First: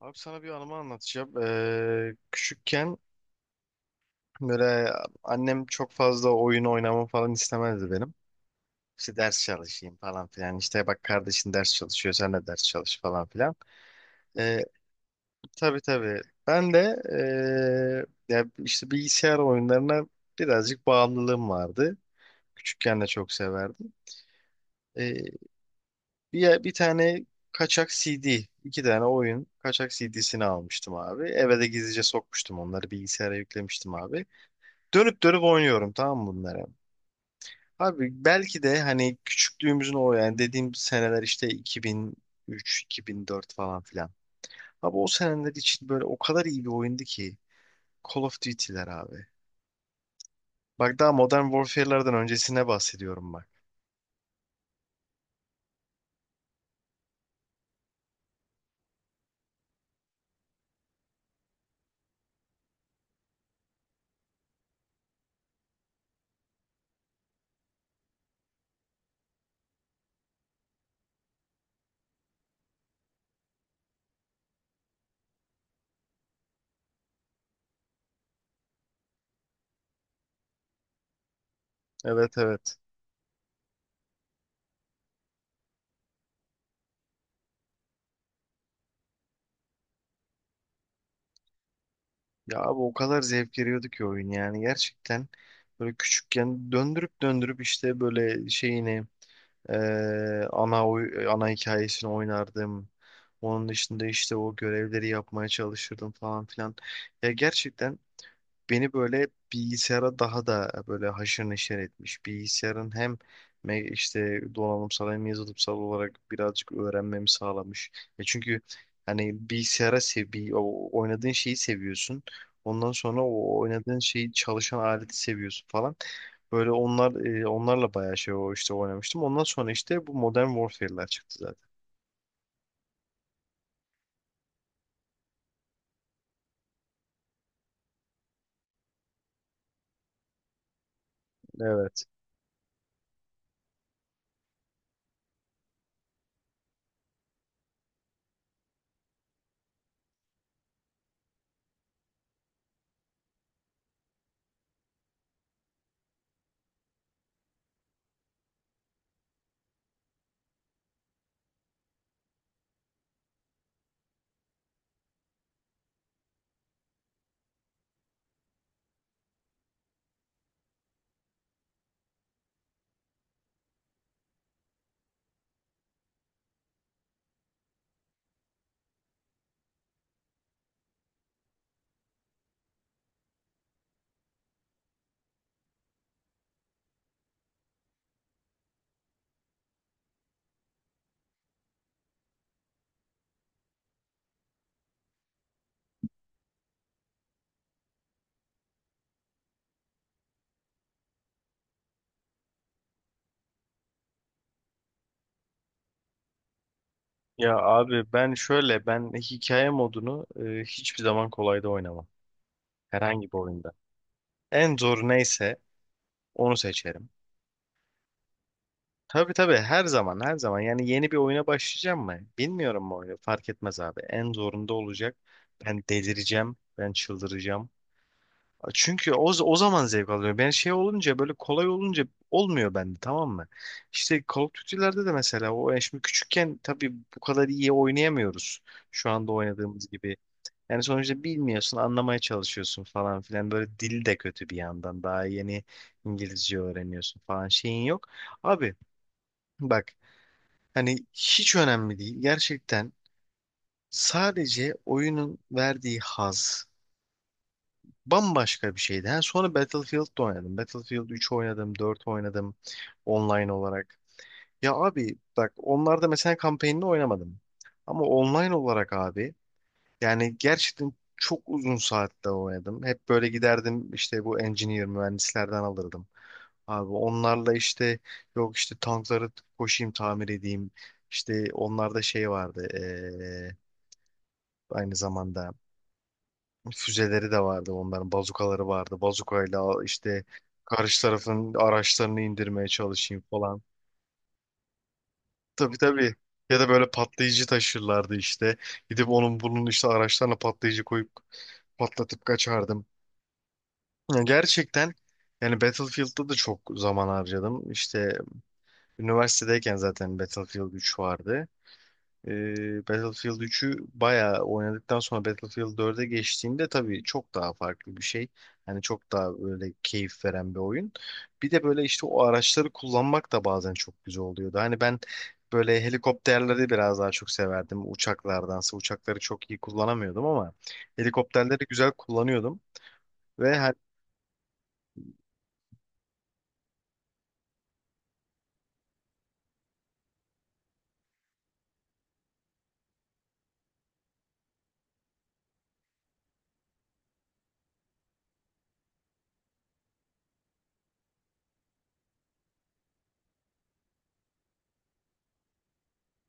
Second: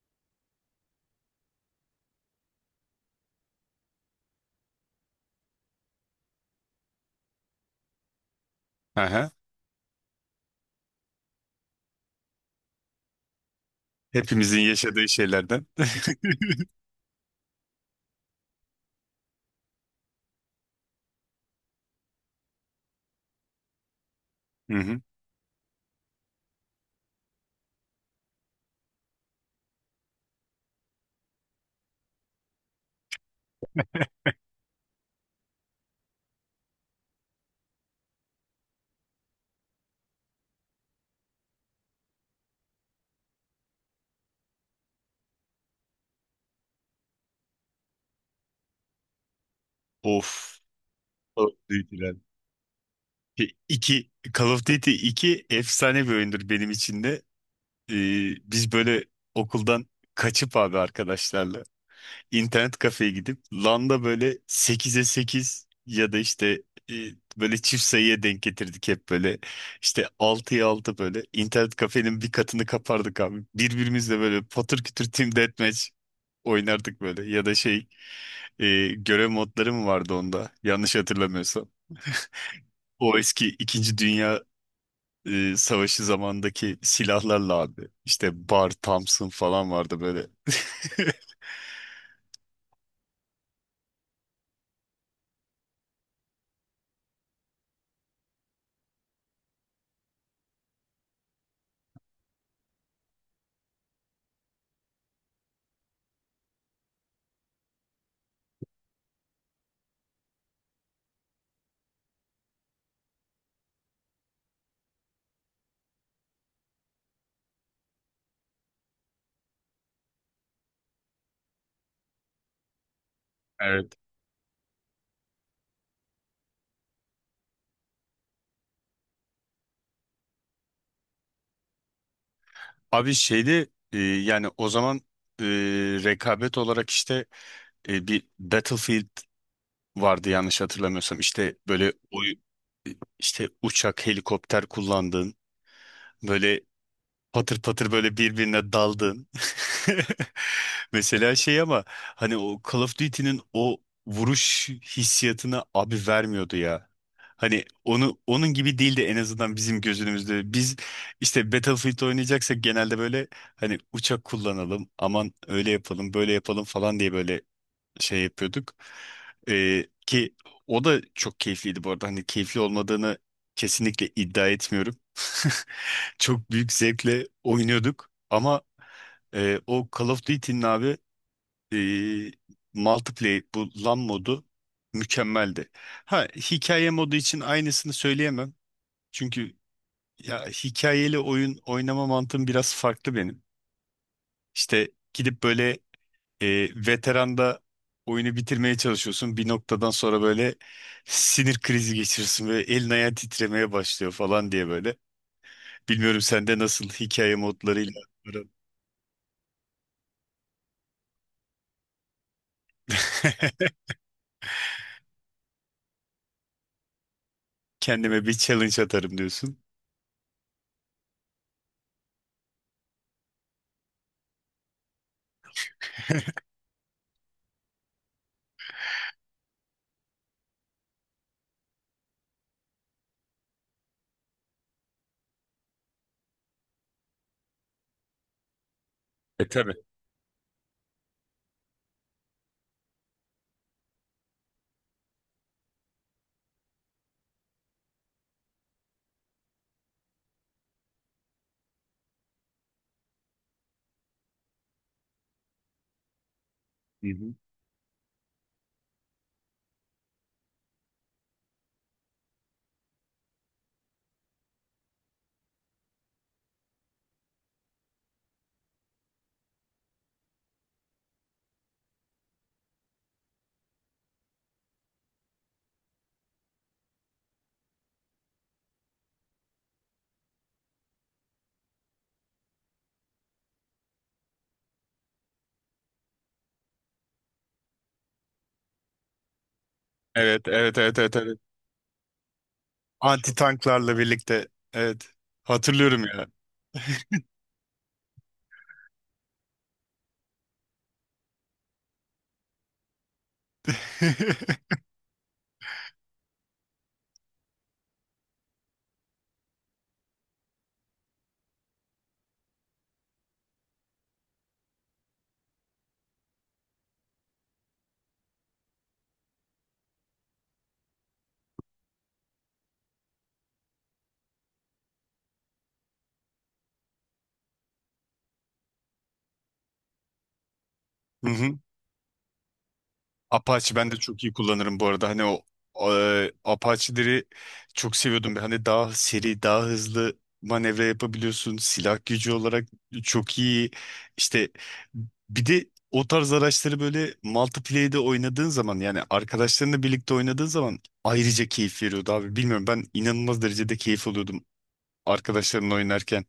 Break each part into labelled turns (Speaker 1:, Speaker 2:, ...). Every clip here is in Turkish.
Speaker 1: Abi sana bir anımı anlatacağım. Küçükken böyle annem çok fazla oyun oynamamı falan istemezdi benim. İşte
Speaker 2: Aha.
Speaker 1: ders çalışayım falan filan. İşte bak kardeşin ders çalışıyor sen de ders çalış falan filan. Ee,
Speaker 2: Hepimizin yaşadığı şeylerden.
Speaker 1: tabii tabii. Ben de ya işte bilgisayar oyunlarına birazcık bağımlılığım vardı. Küçükken de çok severdim.
Speaker 2: Hı hı.
Speaker 1: Ee, bir tane kaçak CD, iki tane oyun kaçak CD'sini almıştım abi. Eve de gizlice sokmuştum, onları bilgisayara yüklemiştim abi. Dönüp dönüp oynuyorum tamam mı bunları? Abi belki de hani küçüklüğümüzün o yani dediğim seneler işte 2003, 2004 falan filan. Abi o seneler için böyle o kadar iyi bir oyundu ki, Call of Duty'ler abi.
Speaker 2: Of.
Speaker 1: Bak daha Modern
Speaker 2: Call of
Speaker 1: Warfare'lardan
Speaker 2: Duty'ler.
Speaker 1: öncesine bahsediyorum bak.
Speaker 2: İki, Call of Duty 2 efsane bir oyundur benim için de. Ee, biz böyle okuldan kaçıp abi arkadaşlarla internet kafeye gidip LAN'da böyle 8'e 8 ya da e, böyle çift sayıya denk getirdik hep böyle. İşte 6'ya 6, böyle internet kafenin bir katını kapardık abi. Birbirimizle böyle patır kütür team deathmatch oynardık, böyle ya da görev modları mı vardı onda? Yanlış hatırlamıyorsam.
Speaker 1: Evet evet.
Speaker 2: O eski İkinci Dünya Savaşı zamandaki silahlarla abi. İşte Bar, Thompson falan vardı böyle.
Speaker 1: Ya abi o kadar zevk veriyordu ki oyun, yani gerçekten böyle küçükken döndürüp döndürüp işte böyle şeyini ana hikayesini oynardım. Onun dışında işte o görevleri yapmaya çalışırdım falan filan. Ya gerçekten beni böyle bilgisayara daha da böyle haşır neşir etmiş. Bilgisayarın hem işte donanımsal hem yazılımsal olarak birazcık öğrenmemi sağlamış. Ya çünkü hani bilgisayara o oynadığın şeyi seviyorsun. Ondan sonra o
Speaker 2: Evet.
Speaker 1: oynadığın şeyi çalışan aleti seviyorsun falan. Böyle onlar onlarla bayağı şey o işte oynamıştım. Ondan sonra işte bu Modern Warfare'ler çıktı zaten.
Speaker 2: Abi, yani o zaman, e, rekabet olarak bir Battlefield vardı yanlış hatırlamıyorsam. İşte
Speaker 1: Evet.
Speaker 2: işte uçak, helikopter kullandığın, böyle patır patır böyle birbirine daldın. Mesela şey, ama hani o Call of Duty'nin o vuruş hissiyatını abi vermiyordu ya. Hani onu onun gibi değildi, en azından bizim gözümüzde. Biz işte Battlefield oynayacaksak genelde böyle hani uçak kullanalım, aman öyle yapalım, böyle yapalım falan diye böyle şey yapıyorduk. Ki o da çok keyifliydi bu arada. Hani keyifli olmadığını kesinlikle iddia etmiyorum. Çok büyük zevkle oynuyorduk, ama o Call of Duty'nin abi, e, multiplayer, bu LAN modu mükemmeldi. Ha, hikaye modu için aynısını söyleyemem. Çünkü ya, hikayeli oyun oynama mantığım biraz farklı benim. İşte gidip böyle, veteranda oyunu bitirmeye çalışıyorsun. Bir noktadan sonra böyle sinir krizi geçirirsin ve elin ayağın titremeye başlıyor falan diye böyle. Bilmiyorum sende nasıl hikaye
Speaker 1: Ya
Speaker 2: modlarıyla
Speaker 1: abi ben
Speaker 2: aran?
Speaker 1: şöyle, ben hikaye modunu hiçbir zaman kolayda oynamam. Herhangi bir oyunda. En zor neyse onu seçerim.
Speaker 2: Kendime bir challenge atarım
Speaker 1: Tabii tabii,
Speaker 2: diyorsun.
Speaker 1: her zaman her zaman, yani yeni bir oyuna başlayacağım mı? Bilmiyorum bu oyunu, fark etmez abi. En zorunda olacak. Ben delireceğim. Ben çıldıracağım. Çünkü o zaman zevk alıyorum. Ben şey olunca, böyle kolay olunca olmuyor bende tamam mı? İşte Call of Duty'lerde de mesela o, yani şimdi küçükken tabii bu kadar iyi oynayamıyoruz. Şu anda
Speaker 2: E, tabii.
Speaker 1: oynadığımız gibi. Yani sonuçta bilmiyorsun, anlamaya çalışıyorsun falan filan. Böyle dil de kötü bir yandan. Daha yeni İngilizce öğreniyorsun falan, şeyin yok. Abi bak hani hiç önemli değil. Gerçekten sadece oyunun verdiği haz
Speaker 2: Hı hı.
Speaker 1: bambaşka bir şeydi. Ha, sonra Battlefield'da oynadım. Battlefield 3 oynadım, 4 oynadım online olarak. Ya abi bak, onlarda mesela kampanyanı oynamadım. Ama online olarak abi, yani gerçekten çok uzun saatte oynadım. Hep böyle giderdim, işte bu engineer mühendislerden alırdım. Abi onlarla işte, yok işte tankları koşayım tamir edeyim. İşte onlarda şey vardı, aynı zamanda füzeleri de vardı, onların bazukaları vardı. Bazukayla işte
Speaker 2: Evet, evet, evet,
Speaker 1: karşı
Speaker 2: evet, evet.
Speaker 1: tarafın araçlarını indirmeye çalışayım
Speaker 2: Anti
Speaker 1: falan.
Speaker 2: tanklarla birlikte. Evet.
Speaker 1: Tabii
Speaker 2: Hatırlıyorum
Speaker 1: tabii.
Speaker 2: ya.
Speaker 1: Ya da böyle patlayıcı taşırlardı işte. Gidip onun bunun işte araçlarına patlayıcı koyup patlatıp kaçardım. Ya gerçekten, yani Battlefield'da da çok zaman harcadım. İşte üniversitedeyken zaten Battlefield 3 vardı. Battlefield 3'ü bayağı oynadıktan sonra Battlefield 4'e geçtiğimde tabii çok daha farklı bir şey. Hani çok daha böyle keyif veren bir oyun. Bir de böyle işte o araçları kullanmak da bazen çok güzel oluyordu. Hani ben böyle helikopterleri biraz daha çok severdim. Uçaklardansa, uçakları çok iyi kullanamıyordum ama
Speaker 2: Hı hı.
Speaker 1: helikopterleri güzel kullanıyordum. Ve
Speaker 2: Apache ben de çok iyi kullanırım bu arada. Hani o, Apache'leri çok seviyordum. Hani daha seri, daha hızlı manevra yapabiliyorsun. Silah gücü olarak çok iyi. İşte bir de o tarz araçları böyle multiplayer'de oynadığın zaman, yani arkadaşlarınla birlikte oynadığın zaman ayrıca keyif veriyordu abi. Bilmiyorum, ben inanılmaz derecede keyif alıyordum arkadaşlarımla oynarken.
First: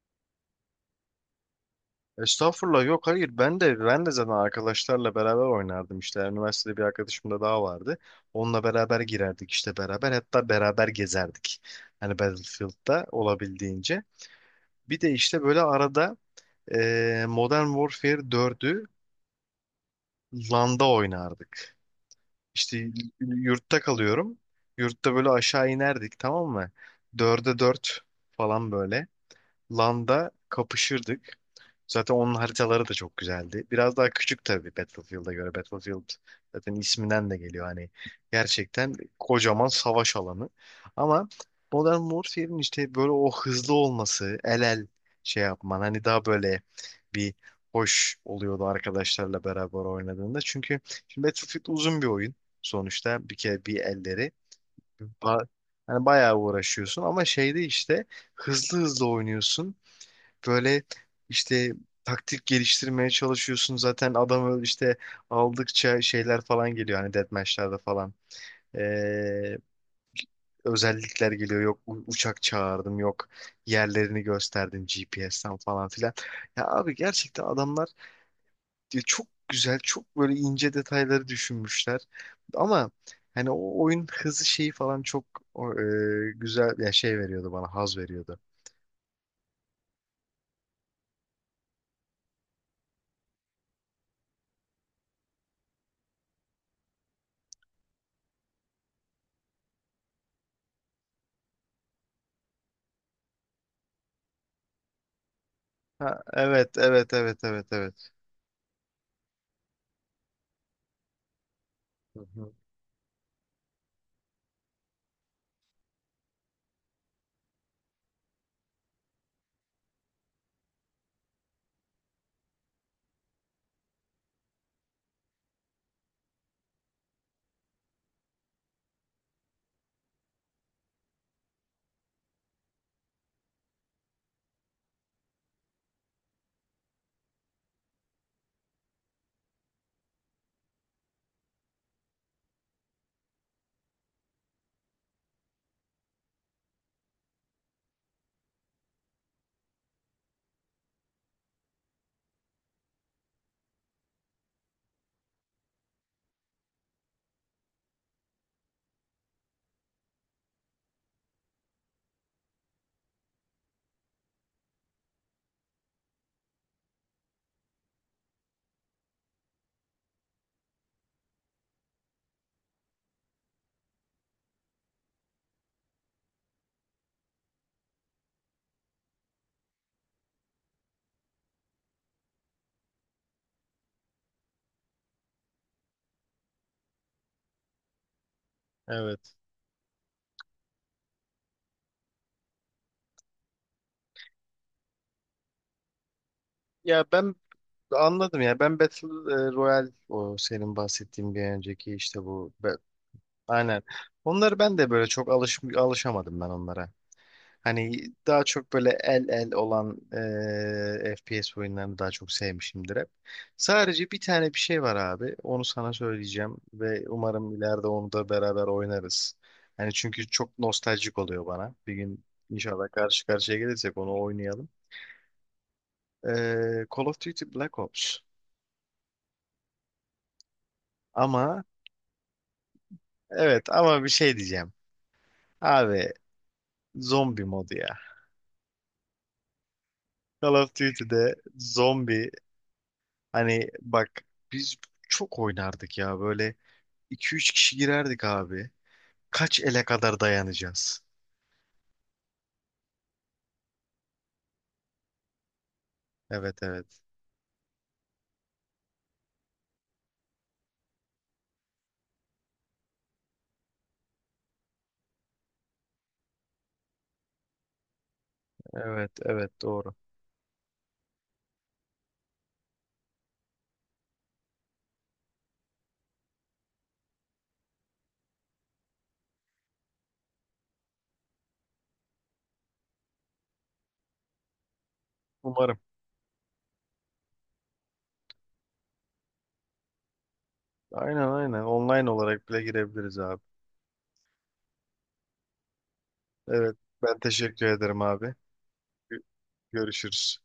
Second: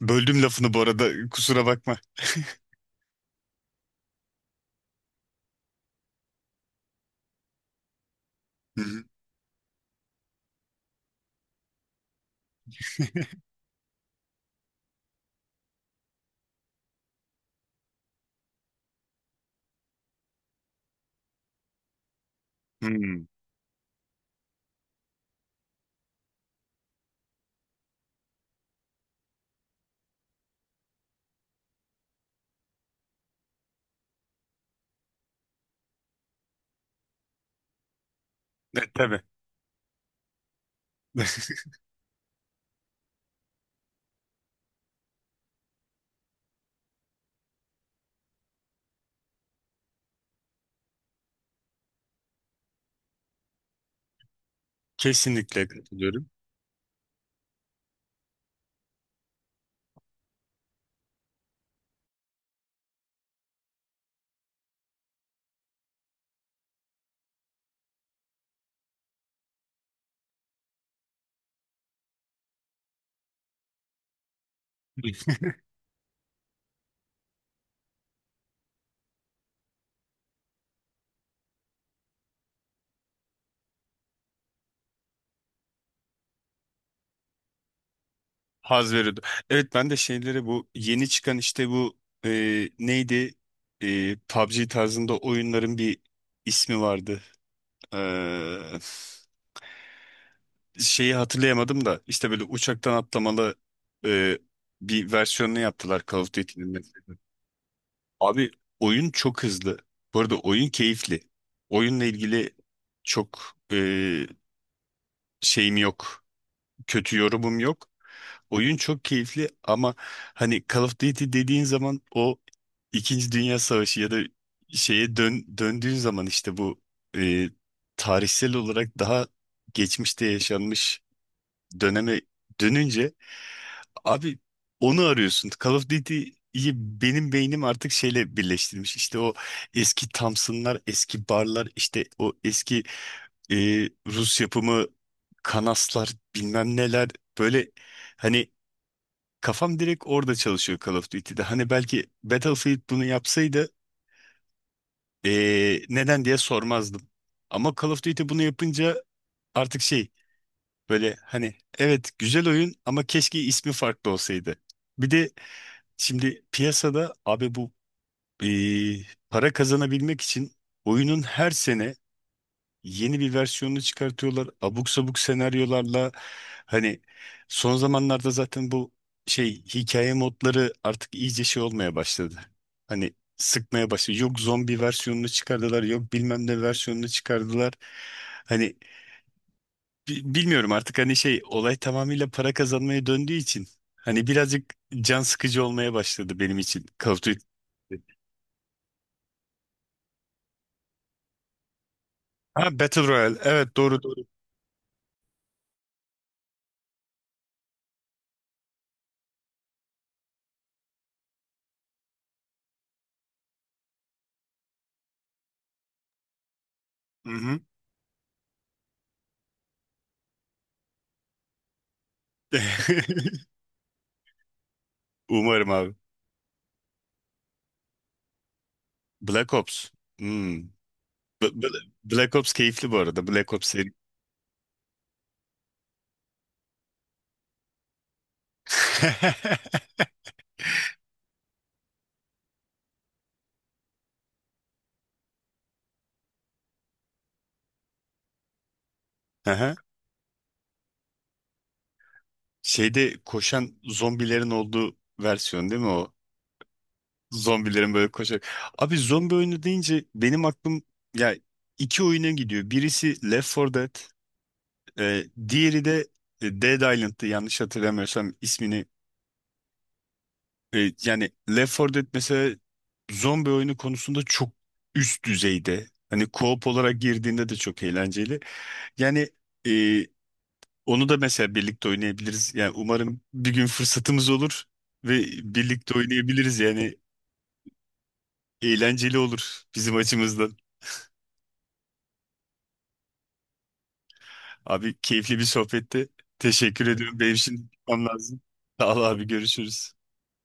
Speaker 2: Böldüm lafını bu arada, kusura bakma.
Speaker 1: Estağfurullah, yok hayır, ben de zaten arkadaşlarla beraber oynardım, işte üniversitede bir arkadaşım da daha vardı. Onunla
Speaker 2: Hı
Speaker 1: beraber
Speaker 2: hı.
Speaker 1: girerdik işte, beraber hatta beraber gezerdik. Hani Battlefield'da olabildiğince. Bir de işte böyle arada Modern Warfare 4'ü LAN'da oynardık. İşte
Speaker 2: Hmm.
Speaker 1: yurtta kalıyorum. Yurtta böyle aşağı inerdik tamam mı? Dörde 4 falan böyle. LAN'da kapışırdık. Zaten onun haritaları da çok güzeldi. Biraz daha küçük tabii Battlefield'a göre. Battlefield zaten isminden de geliyor. Hani
Speaker 2: E,
Speaker 1: gerçekten
Speaker 2: tabii.
Speaker 1: kocaman savaş alanı. Ama Modern Warfare'in işte böyle o hızlı olması, el el şey yapman, hani daha böyle bir hoş oluyordu arkadaşlarla beraber oynadığında. Çünkü şimdi Battlefield uzun bir oyun sonuçta. Bir kere bir elleri. Ba-
Speaker 2: Kesinlikle
Speaker 1: Hani
Speaker 2: katılıyorum.
Speaker 1: bayağı uğraşıyorsun ama şeyde işte hızlı hızlı oynuyorsun. Böyle işte taktik geliştirmeye çalışıyorsun. Zaten adamı işte aldıkça şeyler falan geliyor hani, deathmatch'lerde falan. Ee, özellikler geliyor. Yok uçak çağırdım, yok yerlerini gösterdim GPS'ten falan filan. Ya abi gerçekten adamlar, ya çok güzel, çok böyle ince detayları düşünmüşler. Ama hani o oyun hızı şeyi falan çok güzel, ya şey veriyordu bana, haz veriyordu.
Speaker 2: Haz veriyordu. Evet, ben de şeyleri, bu yeni çıkan işte bu, neydi, PUBG tarzında oyunların bir ismi vardı. E, şeyi hatırlayamadım da, işte böyle uçaktan atlamalı e, bir versiyonunu yaptılar Call
Speaker 1: Ha,
Speaker 2: of Duty'nin
Speaker 1: evet, evet,
Speaker 2: mesela.
Speaker 1: evet, evet, evet.
Speaker 2: Abi, oyun çok hızlı. Bu arada oyun keyifli. Oyunla
Speaker 1: Hı hı.
Speaker 2: ilgili çok e, şeyim yok. Kötü yorumum yok. Oyun çok keyifli, ama hani Call of Duty dediğin zaman o İkinci Dünya Savaşı ya da döndüğün zaman işte bu, e, tarihsel olarak daha geçmişte yaşanmış döneme dönünce abi onu arıyorsun. Call of Duty'yi benim beynim artık şeyle birleştirmiş. İşte o eski Thompson'lar, eski barlar, işte o eski, e, Rus yapımı kanaslar, bilmem neler, böyle hani. Kafam direkt orada çalışıyor Call of Duty'de. Hani belki Battlefield bunu yapsaydı neden diye sormazdım. Ama Call of Duty bunu yapınca artık şey, böyle hani evet, güzel oyun ama keşke ismi farklı olsaydı. Bir de şimdi piyasada abi bu, para kazanabilmek için oyunun her sene yeni bir versiyonunu çıkartıyorlar. Abuk sabuk senaryolarla, hani son zamanlarda zaten bu şey, hikaye modları artık iyice şey olmaya başladı. Hani sıkmaya başladı. Yok zombi versiyonunu çıkardılar, yok bilmem ne versiyonunu çıkardılar. Hani
Speaker 1: Evet.
Speaker 2: bilmiyorum artık, hani şey, olay tamamıyla para kazanmaya döndüğü için hani birazcık can sıkıcı olmaya başladı benim için
Speaker 1: Ya
Speaker 2: Call of Duty.
Speaker 1: ben anladım ya. Ben Battle Royale, o senin bahsettiğin bir önceki işte bu.
Speaker 2: Ha, Battle Royale. Evet,
Speaker 1: Aynen.
Speaker 2: doğru doğru.
Speaker 1: Onları ben de böyle çok alışamadım, ben onlara. Hani daha çok böyle el el olan FPS oyunlarını daha çok sevmişimdir hep. Sadece bir tane bir şey var abi. Onu sana söyleyeceğim ve
Speaker 2: Hı
Speaker 1: umarım
Speaker 2: hı.
Speaker 1: ileride onu da beraber oynarız. Hani çünkü çok nostaljik oluyor bana. Bir gün inşallah karşı karşıya gelirsek onu oynayalım.
Speaker 2: Umarım abi.
Speaker 1: E, Call of Duty Black Ops.
Speaker 2: Black Ops. Hmm. B-
Speaker 1: Ama
Speaker 2: B- Black Ops keyifli bu arada. Black
Speaker 1: evet,
Speaker 2: Ops seri.
Speaker 1: ama bir şey diyeceğim. Abi zombi modu ya. Call of Duty'de zombi, hani bak biz çok oynardık ya böyle, iki üç kişi girerdik abi. Kaç
Speaker 2: Aha.
Speaker 1: ele kadar dayanacağız?
Speaker 2: Şeyde koşan zombilerin olduğu versiyon değil mi o?
Speaker 1: Evet evet.
Speaker 2: Zombilerin böyle koşarak. Abi, zombi oyunu deyince benim aklım ya iki oyuna gidiyor. Birisi Left 4 Dead, diğeri de Dead Island'tı yanlış hatırlamıyorsam ismini.
Speaker 1: Evet evet doğru.
Speaker 2: E, yani Left 4 Dead mesela zombi oyunu konusunda çok üst düzeyde. Hani co-op olarak girdiğinde de çok eğlenceli. Yani, e, onu da mesela birlikte oynayabiliriz. Yani umarım bir gün fırsatımız olur ve
Speaker 1: Umarım.
Speaker 2: birlikte oynayabiliriz. Yani eğlenceli olur bizim açımızdan.
Speaker 1: Aynen aynen. Online olarak bile girebiliriz abi.
Speaker 2: Abi, keyifli bir sohbetti.
Speaker 1: Evet,
Speaker 2: Teşekkür
Speaker 1: ben
Speaker 2: ediyorum. Benim şimdi
Speaker 1: teşekkür ederim
Speaker 2: gitmem
Speaker 1: abi.
Speaker 2: lazım. Sağ ol
Speaker 1: Gö-
Speaker 2: abi, görüşürüz.
Speaker 1: Görüşürüz.